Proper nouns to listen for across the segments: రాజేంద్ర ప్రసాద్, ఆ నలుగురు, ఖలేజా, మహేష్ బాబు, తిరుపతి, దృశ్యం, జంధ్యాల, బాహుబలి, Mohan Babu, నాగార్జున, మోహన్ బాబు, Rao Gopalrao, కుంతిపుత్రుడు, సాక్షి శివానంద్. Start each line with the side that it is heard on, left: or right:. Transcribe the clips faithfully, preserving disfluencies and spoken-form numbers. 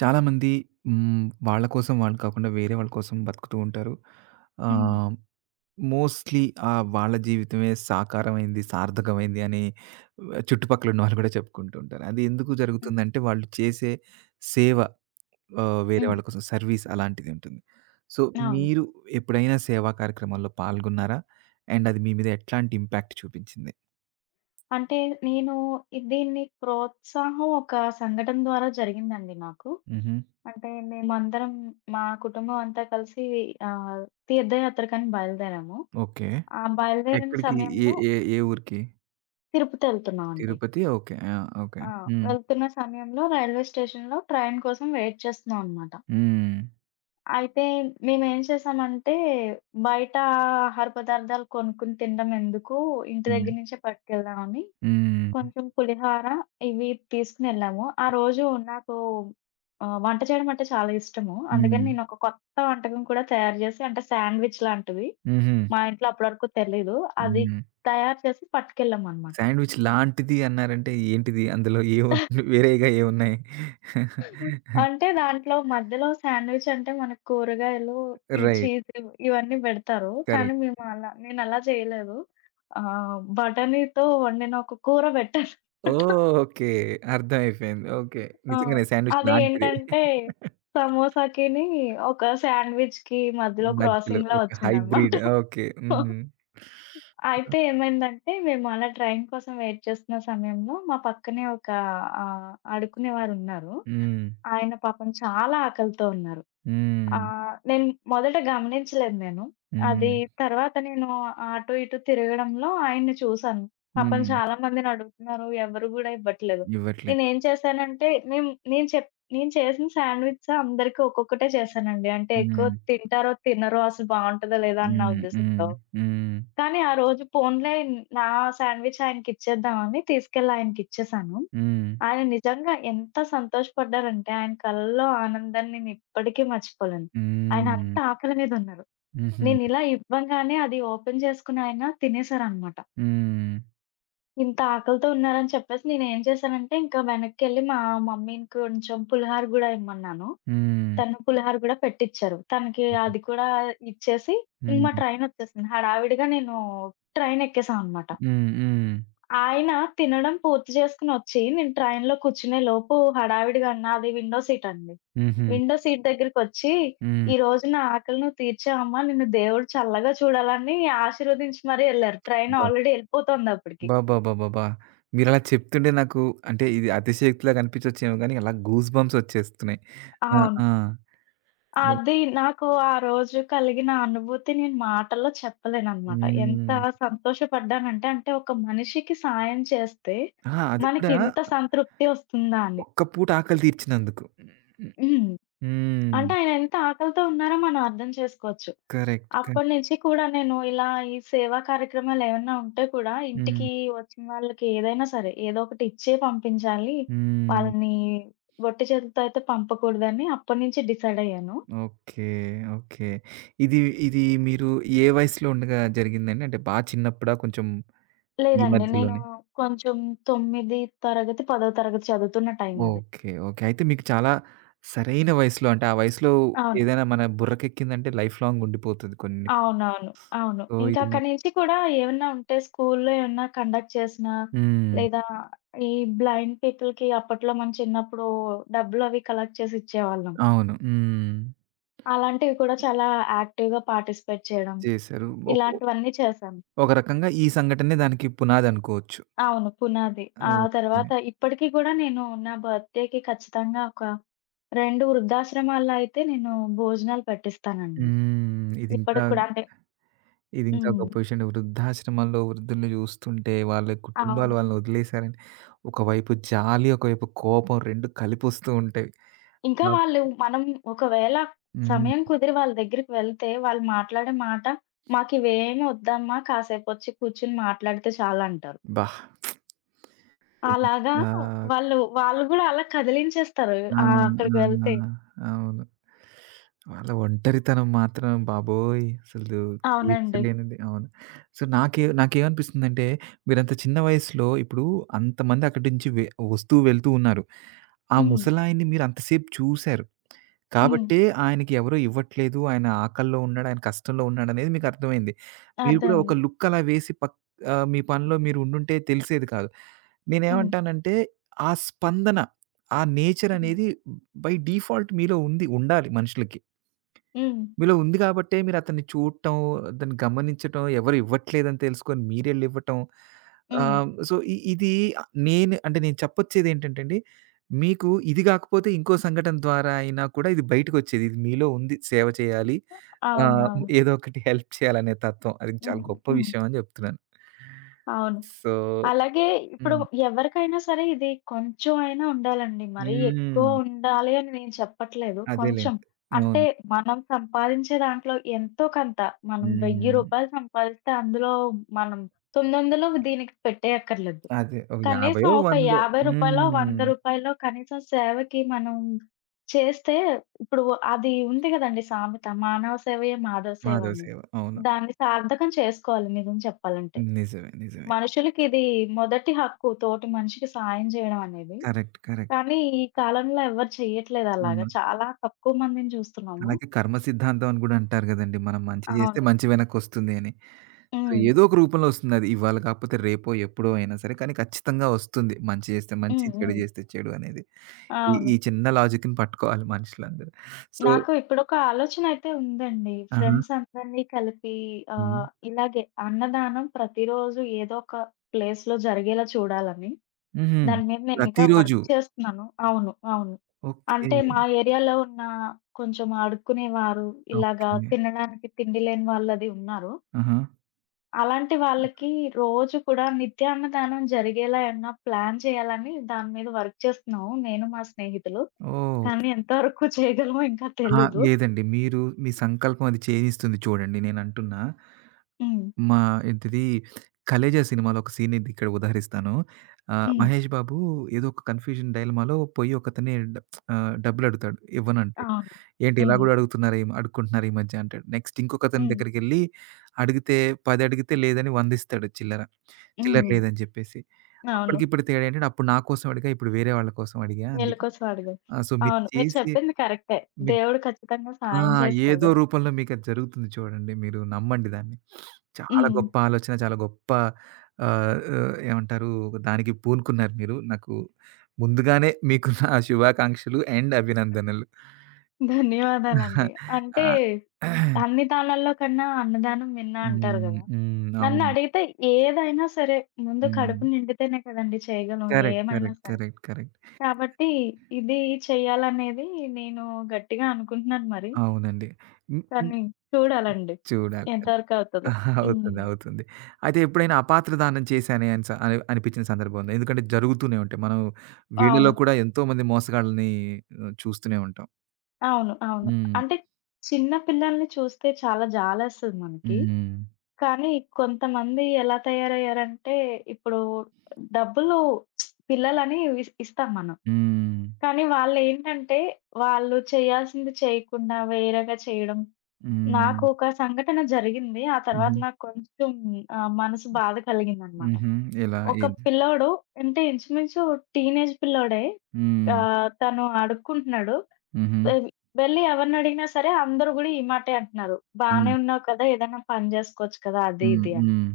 right: చాలామంది హ్మ్. వాళ్ళ కోసం వాళ్ళు కాకుండా వేరే వాళ్ళ కోసం బతుకుతూ ఉంటారు.
left: హ్మ్.
right: ఆహ్, మోస్ట్‌లీ ఆహ్, వాళ్ళ జీవితమే సాకారమైంది, సార్థకమైంది అని ఆ, చుట్టుపక్కల ఉన్నవాళ్ళు కూడా చెప్పుకుంటూ ఉంటారు. అది ఎందుకు
left: హ్మ్.
right: జరుగుతుందంటే వాళ్ళు చేసే సేవ ఆహ్, వేరే
left: హ్మ్.
right: వాళ్ళ కోసం సర్వీస్ అలాంటిది ఉంటుంది. సో,
left: అవును.
right: మీరు ఎప్పుడైనా సేవా కార్యక్రమాల్లో పాల్గొన్నారా? అండ్ అది మీ మీద ఎట్లాంటి ఇంపాక్ట్ చూపించింది?
left: అంటే నేను ఇది దీన్ని ప్రోత్సాహం ఒక సంఘటన ద్వారా జరిగిందండి నాకు.
right: హుహు.
left: అంటే మేమందరం మా కుటుంబం అంతా కలిసి ఆహ్, తీర్థయాత్రకని బయలుదేరాము.
right: ఓకే.
left: ఆ బయలుదేరిన
right: ఎక్కడికి? ఏ
left: సమయంలో
right: ఏ ఏ ఊరికి?
left: తిరుపతెళ్తున్నామండి.
right: తిరుపతి. ఓకే. ఆ! ఓకే.
left: ఆ!
right: హ్మ్.
left: వెళ్తున్న సమయంలో రైల్వే స్టేషన్‌లో ట్రైన్ కోసం వెయిట్ చేస్తున్నాం అనమాట.
right: హ్మ్.
left: అయితే మేమేం చేశామంటే బయట ఆహార పదార్థాలు కొనుక్కొని తినడం ఎందుకు, ఇంటి
right: హ్మ్.
left: దగ్గర నుంచే పట్టుకెళ్దామని
right: హ్మ్.
left: కొంచెం పులిహోర ఇవి తీసుకునెళ్ళాము. ఆ రోజు నాకు ఆహ్, వంట చేయడం అంటే చాలా ఇష్టము. అందుకని
right: హ్మ్.
left: నేనొక కొత్త వంటకం కూడా తయారు చేసి అంటే శాండ్‌విచ్ లాంటివి.
right: హుహు.
left: మా ఇంట్లో అప్పటివరకు తెలీదు. అది
right: హ్మ్.
left: తయారు చేసి పట్టుకెళ్ళామనమాట.
right: శాండ్‌విచ్ లాంటిది అన్నారంటే ఏంటిది? అందులో ఏముంది? వేరేగా ఏమున్నాయి?
left: అంటే దాంట్లో మధ్యలో శాండ్‌విచ్ అంటే మనకు కూరగాయలు, ఈ
right: రైట్.
left: చీజ్ ఇవ్ ఇవన్నీ పెడతారు.
right: కరెక్ట్.
left: కానీ మేము అలా నేనలా చేయలేదు. ఆహ్, బఠానీతో వండిన ఒక కూర పెట్టాననమాట.
right: ఓహ్! ఓకే. అర్థమైపోయింది. ఓకే.
left: ఆ!
right: నిజంగానే శాండ్‌విచ్ లాంటిదే.
left: అదేంటంటే సమోసాకిని ఒక శాండ్‌విచ్‌కి మధ్యలో
right: మధ్యలో
left: క్రాసింగ్‌లా
right: ఒక
left: వచ్చిందనమాట.
right: హైబ్రిడ్. ఓకే. హ్మ్.
left: అయితే ఏమైందంటే మేము అలా ట్రైన్ కోసం వెయిట్ చేస్తున్న సమయంలో మా పక్కనే ఒక ఆహ్, అడుక్కునేవారున్నారు.
right: హ్మ్.
left: ఆయన పాపం చాలా ఆకలితో ఉన్నారు.
right: హ్మ్.
left: ఆహ్, నేను మొదట గమనించలేదు నేను. అది
right: హ్మ్.
left: తర్వాత నేను అటు ఇటు తిరగడంలో ఆయన్ని చూసాను. పాపం
right: హ్మ్.
left: చాలా మందిని అడుగుతున్నారు. ఎవరు గూడా ఇవ్వట్లేదు.
right: ఇవ్వట్లేదు.
left: నేనేం చేశానంటే మేము నేను చెప్ నేను చేసిన శాండ్‌విచ్ అందరికి ఒక్కొక్కటే చేశానండి. అంటే ఎక్కువ
right: హ్మ్.
left: తింటారో, తినరో అసలు బావుంటదా లేదా అని నా
right: హ్మ్.
left: ఉద్దేశంతో.
right: హ్మ్. హ్మ్.
left: కానీ ఆ రోజు పోన్లే నా శాండ్‌విచ్ ఆయనకిచ్చేద్దామని తీసుకెళ్ళి ఆయనకిచ్చేసాను.
right: హ్మ్.
left: ఆయన నిజంగా ఎంత సంతోషపడ్డారంటే, ఆయన కళ్ళలో ఆనందాన్ని నేనిప్పటికీ మర్చిపోలేను. ఆయన
right: హ్మ్.
left: అంత ఆకలి మీదున్నారు.
right: హుహు.
left: నేనిలా ఇవ్వంగానే అది ఓపెన్ చేసుకొని ఆయన తినేసారనమాట.
right: హ్మ్.
left: ఇంత ఆకలితో ఉన్నారని చెప్పేసి నేనేం చేశానంటే, ఇంకా వెనక్కెళ్ళి మా మమ్మీని కొంచెం పులిహార గూడా ఇమ్మన్నాను.
right: హ్మ్.
left: తను పులిహార గూడా పెట్టిచ్చారు. తనకి
right: హ్మ్.
left: అది కూడా ఇచ్చేసి ఇంక మా ట్రైనొచ్చేసింది. హడావిడిగా నేను ట్రైనెక్కేసామనమాట.
right: హ్మ్. హ్మ్.
left: ఆయన తినడం పూర్తి చేసుకొనొచ్చి, నేను ట్రైన్‌లో కూర్చునే లోపు హడావిడిగా అన్నా అది విండో సీట్ అండి.
right: హుహు.
left: విండో సీట్ దగ్గరికొచ్చి,
right: హ్మ్.
left: "ఈరోజు నా ఆకలి నువ్వు తీర్చావమ్మా! నిన్ను దేవుడు చల్లగా చూడాలని" ఆశీర్వదించి మరీ ఎళ్లారు. ట్రైన్
right: అబ్బా!
left: ఆల్రెడీ ఎళ్ళిపోతోందప్పటికి.
right: అబ్బబ్బబ్బబ్బబ్బా! మీరలా చెప్తుంటే నాకు అంటే ఇది అతిశయోక్తిలాగా అనిపించొచ్చేమో గానీ, అలా గూస్ బంప్స్ వచ్చేస్తున్నాయి. ఆ!
left: అవును.
right: ఆ!
left: అది నాకు ఆ రోజు కలిగిన అనుభూతి నేను మాటల్లో చెప్పలేననమాట. ఎంత
right: హ్మ్.
left: సంతోషపడ్డానంటే, అంటే ఒక మనిషికి సాయం చేస్తే
right: ఆ! అది కూడా
left: మనకింత సంతృప్తి ఒస్తుందా అని.
right: ఒక్క పూట ఆకలి తీర్చినందుకు.
left: హ్మ్.
right: హ్మ్.
left: అంటే ఆయన ఎంత ఆకలితో ఉన్నారో మనం అర్థం చేసుకోవచ్చు.
right: కరెక్ట్.
left: అప్పటి
right: కరెక్ట్.
left: నుంచి కూడా నేను ఇలా ఈ సేవా కార్యక్రమాలు ఏమన్నా ఉంటే కూడా
right: హ్మ్.
left: ఇంటికి వచ్చిన వాళ్ళకి ఏదైనా సరే ఏదో ఒకటి ఇచ్చే పంపించాలి.
right: హ్మ్.
left: వాళ్ళని ఒట్టి చేతులతో అయితే పంపకూడదని అప్పటినుంచి డిసైడ్ అయ్యాను.
right: ఓకే. ఓకే. ఇది ఇది మీరు ఏ వయసులో ఉండగా జరిగిందండి? అంటే బా చిన్నప్పుడా? కొంచెం ఈ
left: లేదండి. నేను
right: మధ్యలోనే?
left: కొంచెం తొమ్మిదో తరగతి, పదో తరగతి చదువుతున్న టైం అది.
right: ఓకే. ఓకే. అయితే మీకు చాలా సరైన వయసులో అంటే, ఆ వయసులో
left: అవును.
right: ఏదైనా మన బుర్రకెక్కిందంటే లైఫ్ లాంగ్ ఉండిపోతది కొన్ని.
left: అవునవును. అవును.
right: సో,
left: ఇంకా
right: ఇది
left: అక్కడి
right: మీకు
left: నుంచి కూడా ఏమన్నా ఉంటే స్కూల్లో ఏమన్నా కండక్ట్ చేసినా,
right: హ్మ్.
left: లేదా ఈ బ్లైండ్ పీపుల్‌కి అప్పట్లో మనం చిన్నప్పుడు డబ్బులవి కలెక్ట్ చేసి ఇచ్చేవాళ్ళం.
right: అవును. హ్మ్.
left: అలాంటివి కూడా చాలా యాక్టివ్‌గా పార్టిసిపేట్ చేయడం,
right: చేశారు. ఒక
left: ఇలాంటివన్నీ చేశాను.
right: ఒక రకంగా ఈ సంఘటనే దానికి పునాదనుకోవచ్చు.
left: అవును. పునాది. ఆ
right: ఓకే.
left: తర్వాత ఇప్పటికి కూడా నేను నా బర్త్‌డేకి ఖచ్చితంగా ఒక రెండు వృద్ధాశ్రమాల్లో అయితే నేను భోజనాలు పెట్టిస్తానండి.
right: హ్మ్. ఇదింకా
left: ఇప్పటికి కూడా అంటే
right: ఇదింకా
left: హ్మ్.
right: గొప్ప విషయం. వృద్ధాశ్రమాల్లో వృద్ధుల్ని చూస్తుంటే వాళ్ళ కుటుంబాలు
left: అవును.
right: వాళ్ళని వదిలేశారని ఒకవైపు జాలి, ఒకవైపు కోపం రెండూ కలిపొస్తూ ఉంటాయి.
left: ఇంకా
right: ఆ!
left: వాళ్ళు మనం ఒకవేళ
right: హ్మ్.
left: సమయం కుదిరి వాళ్ళ దగ్గరికి వెళ్తే, వాళ్ళు మాట్లాడే మాట "మాకివేమి వద్దమ్మా, కాసేపొచ్చి కూర్చొని మాట్లాడితే చాలంటారు."
right: అబ్బా!
left: అలాగా
right: ఎంత
left: వాళ్ళు, వాళ్ళు గూడా అలా కదిలించేస్తారు.
right: ఆ!
left: ఆహ్, అక్కడికి
right: ఆ!
left: వెళ్తే.
right: అవును. వాళ్ళ ఒంటరితనం మాత్రం బాబోయ్! అసలు
left: అవునండి.
right: తీర్చలేనిది. అవును. సో, నాకే నాకేమనిపిస్తుందంటే, మీరంత చిన్న వయసులో ఇప్పుడు అంతమంది అక్కడి నుంచి వె వస్తూ, వెళ్తూ ఉన్నారు. ఆ
left: హ్మ్.
right: ముసలాయన్ని మీరు అంతసేపు చూసారు.
left: హ్మ్.
right: కాబట్టే ఆయనకి ఎవరు ఇవ్వట్లేదు. ఆయన ఆకల్లో ఉన్నాడు. ఆయన కష్టంలో ఉన్నాడనేది మీకర్థమైంది. మీరు కూడా ఒక
left: అర్థమైంది.
right: లుక్ అలా వేసి పక్ ఆహ్, మీ పనిలో మీరు ఉండుంటే తెలిసేది కాదు.
left: హ్మ్.
right: నేనేమంటానంటే ఆ స్పందన, ఆ నేచర్
left: హ్మ్.
right: అనేది బై డిఫాల్ట్ మీలో ఉంది. ఉండాలి మనుషులకి.
left: హ్మ్.
right: మీలో ఉంది కాబట్టే మీరతన్ని చూడటం, దాన్ని గమనించటం, ఎవరు ఇవ్వట్లేదని తెలుసుకొని మీరెళ్లి ఇవ్వటం.
left: హ్మ్.
right: ఆహ్, సో, ఇ ఇది ఆహ్, నేను అంటే నేను చెప్పొచ్చేదేంటంటే అండి, మీకు ఇది గాకపోతే ఇంకో సంఘటన ద్వారా అయినా కూడా ఇది బయటకొచ్చేది. ఇది మీలో ఉంది సేవ చేయాలి. ఆహ్,
left: అవునవును.
right: ఏదో ఒకటి హెల్ప్ చేయాలనే తత్వం. అది చాలా
left: హ్మ్.
right: గొప్ప
left: హ్మ్.
right: విషయం అని జెప్తున్నాను.
left: అవును.
right: సో
left: అలాగే ఇప్పుడు
right: హ్మ్.
left: ఎవరికైనా సరే ఇది కొంచెం అయినా ఉండాలండి. మరీ ఎక్కువ
right: హ్మ్.
left: ఉండాలి అని నేను చెప్పట్లేదు. కొంచెం
right: అదేలెండి.
left: అంటే
right: అవును.
left: మనం సంపాదించే దాంట్లో ఎంతో కొంత మనం రూ. వెయ్యి
right: హ్మ్.
left: సంపాదిస్తే అందులో మనం తొమ్మిది వందలు దీనికి పెట్టేయక్కర్లేదు.
right: అదే. ఒక యాభై
left: కనీసం ఒక రూ.
right: వందో
left: యాభై రూ. వంద
right: హ్మ్.
left: కనీసం సేవకి మనం చేస్తే ఇప్పుడు అది ఉంది గదండీ సామెత. మానవ సేవయే మాధవ సేవ
right: మాధవ
left: అని.
right: సేవ. అవును.
left: దాన్ని సార్థకం చేసుకోవాలి నిజం చెప్పాలంటే.
right: నిజమే. నిజమే.
left: మనుషులకిది మొదటి హక్కు తోటి మనిషికి సాయం జేయడం అనేది.
right: కరెక్ట్. కరెక్ట్.
left: కానీ ఈ కాలంలో ఎవరు చెయ్యట్లేదలాగా.
right: హ్మ్.
left: చాలా తక్కువ మందిని చూస్తున్నాము.
right: అలాగే కర్మ సిద్ధాంతం అని గూడా అంటారు గదండీ. మనం మంచి జేస్తే
left: అవును.
right: మంచి వెనక్కొస్తుంది అని. సో,
left: హ్మ్.
right: ఏదో ఒక రూపంలో ఒస్తుందది. ఇవాళ కాకపోతే రేపో, ఎప్పుడో అయినా సరే కానీ ఖచ్చితంగా ఒస్తుంది. మంచి జేస్తే మంచి,
left: హ్మ్.
right: చెడు
left: హ్మ్.
right: జేస్తే చెడు అనేది. ఈ
left: అవును.
right: ఈ చిన్న లాజిక్‌ని పట్టుకోవాలి మనుషులందరూ. సో
left: నాకు ఇప్పుడొక ఆలోచనైతే ఉందండి.
right: ఆహా!
left: ఫ్రెండ్స్ అందరినీ కలిపి
right: హ్మ్.
left: ఆహ్, ఇలాగే అన్నదానం ప్రతిరోజు ఏదో ఒక ప్లేస్‌లో జరిగేలా చూడాలని.
right: హుహు.
left: దాని మీద నేనింకా వర్క్
right: ప్రతిరోజు.
left: చేస్తున్నాను. అవును. అవును.
right: ఓకే.
left: అంటే మా ఏరియాలో ఉన్న కొంచెం అడుక్కునేవారు, ఇలాగా
right: ఓకే.
left: తినడానికి తిండి లేని వాళ్ళది ఉన్నారు.
right: ఆహా!
left: అలాంటి వాళ్ళకి రోజు కూడా నిత్యాన్నదానం జరిగేలా ఏమన్నా ప్లాన్ చేయాలని దాని మీద వర్క్ చేస్తున్నాము నేను, మా స్నేహితులు.
right: ఓహ్!
left: కానీ ఎంతవరకు చేయగలమో ఇంకా
right: ఆ!
left: తెలీదు.
right: లేదండి. మీరు మీ సంకల్పం అది చేయనిస్తుంది చూడండి నేనంటున్నా
left: హ్మ్.
right: మా ఏంటిది 'ఖలేజా' సినిమాలో ఒక సీన్ ఇది ఇక్కడ ఉదహరిస్తాను. ఆహ్,
left: హ్మ్.
right: మహేష్ బాబు ఏదో ఒక కన్‌ఫ్యూజన్ డైలమాలో పోయి ఒకతన్ని డ ఆహ్, డబ్బులడుగుతాడు. ఇవ్వనంటాడు.
left: అవును.
right: ఏంటి ఇలా
left: హ్మ్.
right: గూడా అడుగుతున్నారా ఈమ అడుక్కుంటున్నారా ఈ మధ్య అంటాడు. నెక్స్ట్ ఇంకొకతని
left: హ్మ్.
right: దగ్గరికెళ్ళి అడిగితే పది అడిగితే లేదని వంద ఇస్తాడు చిల్లర. చిల్లర
left: హ్మ్.
right: లేదని చెప్పేసి.
left: అవును.
right: అప్పటికిప్పుడు తేడా ఏంటంటే అప్పుడు నా కోసం అడిగా, ఇప్పుడు వేరే వాళ్ళ కోసం అడిగా
left: నీళ్ళ
right: అందుకే.
left: కోసం అడగదు.
right: ఆ! సో మీరు
left: అవును. మీరు
right: చేసే
left: చెప్పింది కరెక్టే.
right: మీ
left: దేవుడు ఖచ్చితంగా
right: ఆ!
left: సహాయం
right: ఏదో
left: చేస్తాడు.
right: రూపంలో మీకది జరుగుతుంది చూడండి. మీరు నమ్మండి దాన్ని. చాలా
left: హ్మ్.
right: గొప్ప ఆలోచన. చాలా గొప్ప ఆహ్, ఆహ్, ఏమంటారు దానికి పూనుకున్నారు మీరు. నాకు ముందుగానే మీకు నా శుభాకాంక్షలు అండ్ అభినందనలు.
left: ధన్యవాదాలండి.
right: ఆ!
left: అంటే అన్ని దానాల్లో కన్నా అన్నదానం మిన్న అంటారు
right: హ్మ్.
left: గదా!
right: హ్మ్. అవును.
left: నన్నడిగితే ఏదైనా సరే ముందు
right: హ్మ్.
left: కడుపు నిండితేనే కదండీ చేయగలం
right: కరెక్ట్.
left: ఏమైనా
right: కరెక్ట్.
left: సరే.
right: కరెక్ట్. కరెక్ట్.
left: కాబట్టి ఇది చేయాలనేది నేను గట్టిగా అనుకుంటున్నాను మరి.
right: అవునండి. హ్మ్.
left: కానీ చూడాలండి
right: చూడాలి.
left: ఎంతవరకు అవుతదో.
right: ఆహా! అవుతుంది.
left: హ్మ్.
right: అవుతుంది. అయితే ఎప్పుడైనా అపాత్ర దానం చేశానే అని స అని అనిపించిన సందర్భం ఉందా? ఎందుకంటే జరుగుతూనే ఉంటాయి. మనం వీళ్ళలో
left: అవును.
right: కూడా ఎంతో మంది మోసగాళ్ళని ఆహ్, చూస్తూనే ఉంటాం.
left: అవును. అవును.
right: హ్మ్.
left: అంటే చిన్న పిల్లల్ని చూస్తే చాలా జాలేస్తది మనకి.
right: హ్మ్.
left: కానీ కొంతమంది ఎలా తయారయ్యారంటే ఇప్పుడు డబ్బులు పిల్లలని ఇస్ ఇస్తాం మనం.
right: హ్మ్.
left: కానీ వాళ్ళేంటంటే వాళ్ళు చేయాల్సింది చేయకుండా వేరేగా చేయడం. నాకు
right: హ్మ్.
left: ఒక సంఘటన జరిగింది. ఆ తర్వాత
right: హుహు.
left: నాకు కొంచెం ఆహ్, మనసు బాధ కలిగిందనమాట.
right: హుహు. ఎలా?
left: ఒక
right: ఏంటి?
left: పిల్లోడు అంటే ఇంచుమించు టీనేజ్ పిల్లోడే.
right: హ్మ్.
left: ఆహ్, తను అడుక్కుంటున్నాడు.
right: హుహు.
left: వెల్ వెళ్ళి ఎవరినడిగినా సరే అందరూ గూడా ఈ మాటే అంటున్నారు. "బానే
right: హ్మ్.
left: ఉన్నావు కదా! ఏదైనా పని జేసుకోవచ్చు కదా!" అది
right: హ్మ్.
left: ఇది అని.
right: హ్మ్.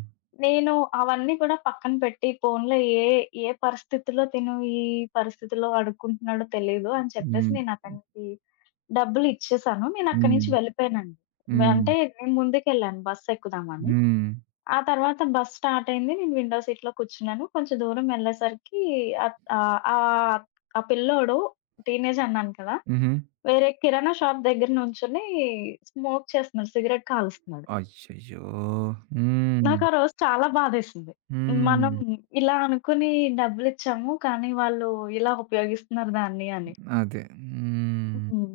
left: నేను అవన్నీ కూడా పక్కన పెట్టి పోన్లే ఏ ఏ పరిస్థితిలో తిను ఈ పరిస్థితిలో అడుక్కుంటున్నాడో తెలీదు అని చెప్పేసి
right: హ్మ్.
left: నేను అతనికి డబ్బులిచ్చేసాను. నేనక్కడి
right: హ్మ్.
left: నుంచి వెళ్ళిపోయానండి. వె-
right: హ్మ్.
left: అంటే నేను ముందుకెళ్ళాను బస్సెక్కుదామని.
right: హ్మ్.
left: ఆ తర్వాత బస్ స్టార్ట్ అయింది. నేను విండో సీట్‌లో కూర్చున్నాను. కొంచెం దూరం వెళ్ళేసరికి అత్ ఆహ్, ఆ ఆ పిల్లోడు టీనేజ్ అన్నాను కదా!
right: హుహు.
left: వేరే కిరాణా షాప్ దగ్గర నుంచొని స్మోక్ చేస్తున్నాడు. సిగరెట్ కాలుస్తున్నాడు.
right: అయ్యయ్యో! హ్మ్.
left: నాకు ఆ రోజు చాలా బాధేసింది. మనం
right: హ్మ్.
left: ఇలా అనుకుని డబ్బులిచ్చాము. కానీ వాళ్ళు ఇలా ఉపయోగిస్తున్నారు దాన్ని అని.
right: అదే. హ్మ్.
left: హ్మ్.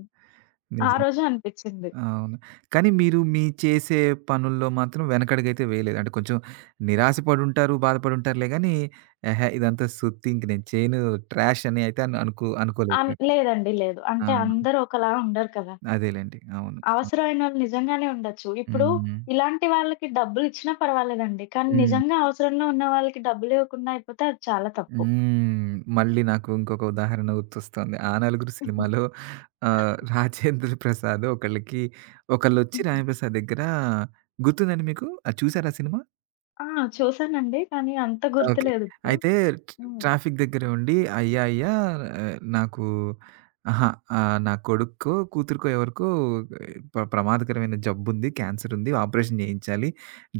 left: ఆ
right: నిజం.
left: రోజే అనిపిచ్చింది.
right: అవును. కానీ మీరు మీ చేసే పనుల్లో మాత్రం వెనకడుగైతే వేయలేదు. అంటే కొంచెం నిరాశ పడుంటారు, బాధపడుంటారులే గానీ, ఎహే! ఇదంతా సుత్తి ఇంక నేను చేయను ట్రాష్ అని అయితే అను అనుకో అనుకోలేదు
left: అన్
right: మీరు.
left: లేదండి. లేదు. అంటే
right: ఆ!
left: అందరూ ఒకలా ఉండరు కదా!
right: అదేలెండి. అవును. ఆ!
left: అవసరమైనోళ్ళు నిజంగానే ఉండొచ్చు. ఇప్పుడు
right: హ్మ్.
left: ఇలాంటి వాళ్ళకి డబ్బులిచ్చినా పర్వాలేదండి. కానీ
right: హ్మ్.
left: నిజంగా అవసరంలో ఉన్న వాళ్ళకి డబ్బులివ్వకుండా అయిపోతే అది చాలా తప్పు.
right: హ్మ్. మళ్ళీ నాకు ఇంకొక ఉదాహరణ గుర్తొస్తోంది. 'ఆ నలుగురు'
left: హ్మ్.
right: సినిమాలో ఆహ్, రాజేంద్ర ప్రసాద్ ఒకళ్ళకి ఒకళ్ళొచ్చి
left: హ్మ్.
right: రాంప్రసాద్ దగ్గర గుర్తుందండి మీకు? అది చూసారా సినిమా?
left: ఆ! చూసానండి. కానీ అంత
right: ఓకే.
left: గుర్తులేదిప్పుడు.
right: అయితే ట్రా
left: హ్మ్.
right: ట్రాఫిక్ దగ్గర ఉండి అయ్యా! అయ్యా! ఆహ్, నాకు అహా! ఆహ్, నా కొడుక్కో, కూతురికో ఎవరికో ప్ర ప్రమాదకరమైన జబ్బుంది. క్యాన్సరుంది. ఆపరేషన్ చేయించాలి.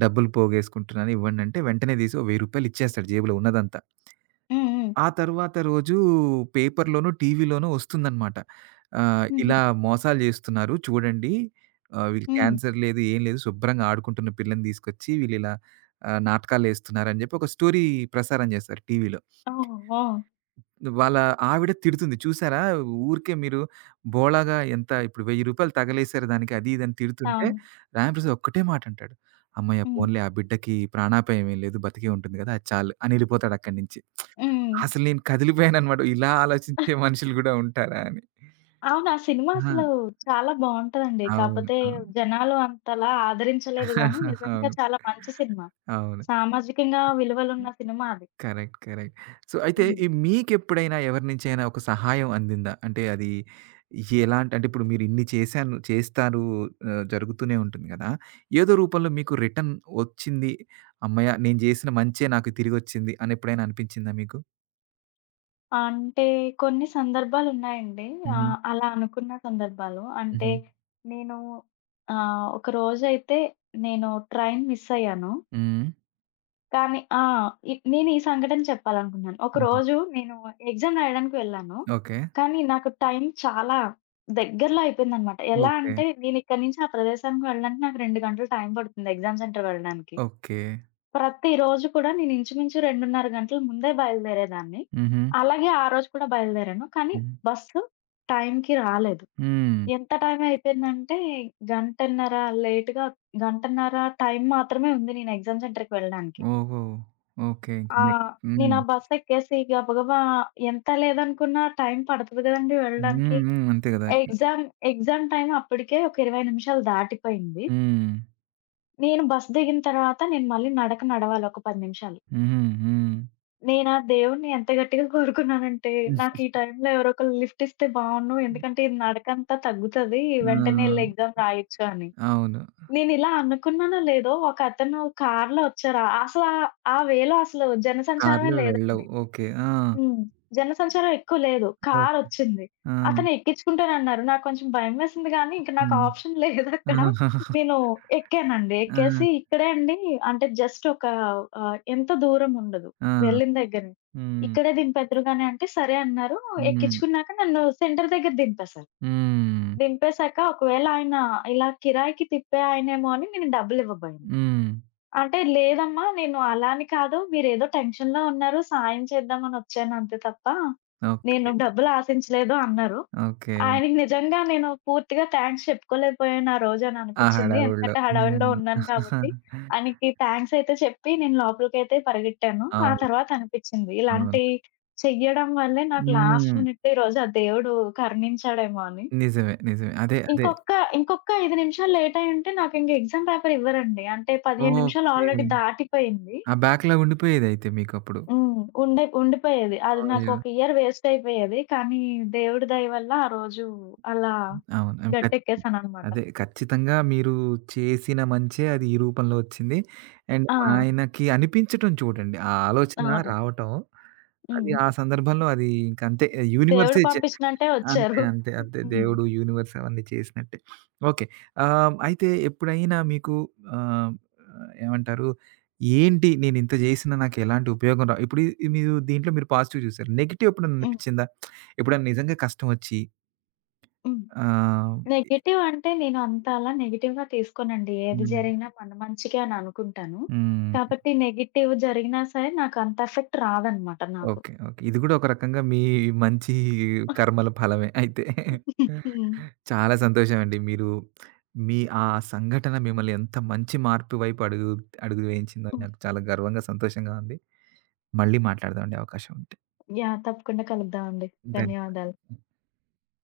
right: డబ్బులు పోగేసుకుంటున్నాను ఇవ్వండంటే వెంటనే తీసి ఓ రూ. వెయ్యి ఇచ్చేస్తాడు జేబులో ఉన్నదంతా.
left: హ్మ్. హ్మ్.
right: ఆ తరువాత రోజు పేపర్‌లోను, టీవీలోను వస్తుందనమాట. ఆహ్, ఇలా
left: హుహు.
right: మోసాలు జేస్తున్నారు చూడండి. ఆహ్, వీళ్ళు
left: హ్మ్.
right: క్యాన్సర్ లేదు, ఏం లేదు. శుభ్రంగా ఆడుకుంటున్న పిల్లని తీసుకొచ్చి వీళ్ళిలా ఆహ్, నాటకాలేస్తున్నారని జెప్పి ఒక స్టోరీ ప్రసారం జేస్తారు టీవీలో.
left: ఓహ్! ఓహ్!
right: వాళ్ళ ఆవిడ తిడుతుంది. చూసారా ఊరికే మీరు బోలాగా ఎంత ఇప్పుడు రూ. వెయ్యి తగలేశారు దానికి అది ఇది అని తిడుతుంటే,
left: అవును.
right: రాంప్రసాద్ ఒక్కటే మాట అంటాడు. "హమ్మయ్య!
left: హ్మ్.
right: పోన్లే ఆ బిడ్డకి ప్రాణాపాయం ఏం లేదు. బతికే ఉంటుంది కదా! అది చాలు" అని ఎళ్ళిపోతాడు అక్కడి నుంచి.
left: హ్మ్.
right: అసలు నేను కదిలిపోయాననమాట. ఇలా ఆలోచించే మనుషులు గూడా ఉంటారా అని.
left: అవును. ఆ సినిమా అసలు
right: ఆ!
left: చాలా బావుంటదండి.
right: అవును.
left: కాపోతే
right: అవును.
left: జనాలు అంతలా ఆదరించలేదు గానీ, నిజంగా
right: అవును.
left: చాలా మంచి సినిమా.
right: అవును.
left: సామాజికంగా విలువలున్న సినిమా అది.
right: కరెక్ట్. కరెక్ట్. సో, అయితే
left: హ్మ్.
right: ఈ మీకెప్పుడైనా ఎవరి నుంచైనా ఒక సహాయం అందిందా? అంటే అది ఎలాంటి అంటే ఇప్పుడు మీరు ఇన్ని చేశాను చేస్తారు ఆహ్, జరుగుతూనే ఉంటుంది గదా! ఏదో రూపంలో మీకు రిటర్న్ వచ్చింది. హమ్మయ్య! నేను జేసిన మంచే నాకు తిరిగొచ్చింది అని ఎప్పుడైనా అనిపించిందా మీకు?
left: అంటే కొన్ని సందర్భాలున్నాయండి.
right: హుహు.
left: ఆహ్, అలా అనుకున్న సందర్భాలు. అంటే
right: హుహు.
left: నేను ఆహ్, ఒక రోజైతే నేను ట్రైన్ మిస్ అయ్యాను.
right: హ్మ్.
left: కానీ ఆ! ఇ నేను ఈ సంఘటన చెప్పాలనుకున్నాను.
right: హుహు.
left: ఒకరోజు నేను ఎగ్జామ్ రాయడానికి వెళ్ళాను.
right: ఓకే.
left: కానీ నాకు టైం చాలా దగ్గరలో అయిపోయిందనమాట. ఎలా
right: ఓకే.
left: అంటే నేనిక్కడి నుంచి ఆ ప్రదేశానికి వెళ్ళడానికి నాకు రెండు గంటలు టైం పడుతుంది ఎగ్జామ్ సెంటర్ వెళ్ళడానికి.
right: ఓకే.
left: ప్రతిరోజు కూడా నేను ఇంచుమించు రెండున్నర గంటల ముందే బయలుదేరేదాన్ని.
right: హుహు.
left: అలాగే ఆ రోజు కూడా బయలుదేరాను. కానీ
right: హ్మ్.
left: బస్సు టైంకి రాలేదు.
right: హ్మ్.
left: ఎంత టైం అయిపోయిందంటే గంటన్నర లేట్‌గా గంటన్నర టైం మాత్రమే ఉంది నేను ఎగ్జామ్ సెంటర్‌కి వెళ్ళడానికి.
right: ఓహో! ఓకే.
left: ఆ!
right: హ్మ్.
left: నేనా బస్సెక్కేసి గబగబా ఎంత లేదనుకున్నా టైం పడతది గదండీ
right: హ్మ్.
left: వెళ్ళడానికి.
right: హ్మ్. అంతే గదా!
left: ఎగ్జామ్, ఎగ్జామ్ టైమ్ అప్పటికే ఒక ఇరవై నిమిషాలు దాటిపోయింది.
right: హ్మ్.
left: నేను బస్ దిగిన తర్వాత నేను మళ్ళీ నడక నడవాలి ఒక పది నిమిషాలు.
right: హుహు.
left: నేనా దేవుడిని ఎంత గట్టిగా కోరుకున్నానంటే, నాకు
right: హ్మ్.
left: ఈ టైంలో ఎవరో ఒకళ్ళు లిఫ్ట్ ఇస్తే బావున్ను. ఎందుకంటే ఇది నడకంతా తగ్గుతది. వెంటనే ఎళ్లి
right: ఆ!
left: ఎగ్జామ్ రాయొచ్చు అని.
right: అవును.
left: నేనిలా అనుకున్నానో లేదో ఒకతను కార్‌లో వచ్చారు. అసలా ఆ వేలో అసలు జనసంచారమే
right: కార్‌లో వెళ్ళవు.
left: లేదండి.
right: ఓకే. ఆ!
left: హ్మ్. జనసంచారం ఎక్కువ లేదు.
right: ఓకే.
left: కారొచ్చింది.
right: ఆ!
left: అతను ఎక్కించుకుంటానన్నారు. నాకు కొంచెం భయమేసింది గానీ, ఇంక
right: ఆ!
left: నాకు ఆప్షన్
right: ఆ!
left: లేదక్కడ. నేను ఎక్కానండి.
right: ఆ!
left: ఎక్కేసి ఇక్కడే అండి అంటే జస్ట్ ఒక ఆహ్, ఎంత దూరం ఉండదు వెళ్ళిన
right: ఆ!
left: దగ్గర నుంచి.
right: హ్మ్.
left: ఇక్కడే దింపేద్దురుగాని అంటే, సరే అన్నారు.
right: హ్మ్.
left: ఎక్కించుకున్నాక నన్ను సెంటర్ దగ్గర దింపేశారు.
right: హ్మ్.
left: దింపేశాక ఒకవేళ ఆయన ఇలా కిరాయికి తిప్పే ఆయనేమో అని నేను డబ్బులివ్వబోయాను.
right: హ్మ్.
left: అంటే లేదమ్మా. నేను అలా అని కాదు. మీరేదో టెన్షన్‌లో ఉన్నారు. సాయం చేద్దామనొచ్చాను అంతే తప్ప, నేను
right: ఓకే.
left: డబ్బులు ఆశించలేదు అన్నారు.
right: ఓకే.
left: ఆయనకి నిజంగా నేను పూర్తిగా థాంక్స్ చెప్పుకోలేకపోయాను ఆ రోజని
right: ఆ
left: అనిపిచ్చింది.
right: హడావుడిలో.
left: ఎందుకంటే హడావిడిలో
right: హ్మ్.
left: ఉన్నాను కాబట్టి. ఆయనకి థాంక్స్ అయితే చెప్పి నేను లోపలికైతే పరిగెట్టాను. ఆ
right: అవును.
left: తర్వాత అనిపిచ్చింది.
right: అవును.
left: ఇలాంటి చెయ్యడం వల్లే నాకు లాస్ట్
right: హ్మ్.
left: మినిట్‌లో ఈరోజు ఆ దేవుడు కరుణించాడేమో అని.
right: నిజమే. నిజమే. అదే. అదే.
left: ఇంకొక్క, ఇంకొక్క ఐదు నిమిషాలు లేట్ అయ్యుంటే నాకింక ఎగ్జామ్ పేపర్ ఇవ్వరండి. అంటే పదిహేను నిమిషాలు
right: ఓకే.
left: ఆల్రెడీ దాటిపోయింది.
right: ఆ బ్యాక్‌లాగ్ ఉండిపోయేదైతే మీకప్పుడు.
left: హ్మ్. ఉండే ఉండిపోయేది. అది నాకు
right: అయ్యో!
left: ఒక ఇయర్ వేస్ట్ అయిపోయేది. కానీ దేవుడి దయ వల్ల ఆ రోజు అలా
right: అవును. హ్మ్. ఖచ్
left: గట్టెక్కేసాననమాట.
right: అదే ఖచ్చితంగా మీరు చేసిన మంచే అది ఈ రూపంలో వచ్చింది. అండ్
left: ఆ!
right: ఆయనకి అనిపించటం చూడండి. ఆ ఆలోచన
left: అవును.
right: రావటం, అది
left: హ్మ్.
right: ఆ సందర్భంలో అది ఇంకంతే
left: దేవుడు
right: యూనివర్సే చే
left: పంపించినట్టే
right: అంతే.
left: వచ్చారు.
right: అంతే. అంతే.
left: హ్మ్.
right: దేవుడు, యూనివర్స్ అవన్నీ చేసినట్టే. ఓకే. ఆహ్, అయితే ఎప్పుడైనా మీకు ఆహ్, ఏమంటారు? ఏంటి నేనింత చేసినా నాకెలాంటి ఉపయోగం రా ఇప్పుడు ఇ- మీరు దీంట్లో మీరు పాజిటివ్ చూసారు. నెగెటివ్ ఎప్పుడన్నా
left: హ్మ్.
right: అనిపించిందా? ఎప్పుడన్నా నిజంగా కష్టం వచ్చి
left: హ్మ్.
right: ఆహ్
left: నెగెటివ్ అంటే నేను అంత అలా నెగెటివ్‌గా తీసుకోనండి. ఏది
right: హ్మ్.
left: జరిగినా మన మంచికే అని అనుకుంటాను.
right: హ్మ్.
left: కాబట్టి నెగెటివ్ జరిగినా సరే నాకంత ఎఫెక్ట్ రాదనమాట నాకు.
right: ఓకే. ఓకే. ఇది గూడా ఒక రకంగా మీ మంచి కర్మల ఫలమే అయితే.
left: హ్మ్.
right: చాలా సంతోషమండి. మీరు మీ ఆ సంఘటన మిమ్మల్ని ఎంత మంచి మార్పు వైపు అడుగు అడుగు వేయించిందో
left: హ్మ్.
right: నాకు చాలా గర్వంగా, సంతోషంగా ఉంది. మళ్ళీ మాట్లాడదామండి అవకాశం ఉంటే.
left: యాహ్! తప్పకుండా కలుద్దామండి. ధన్యవాదాలు.
right: ధన్యవాదాలు.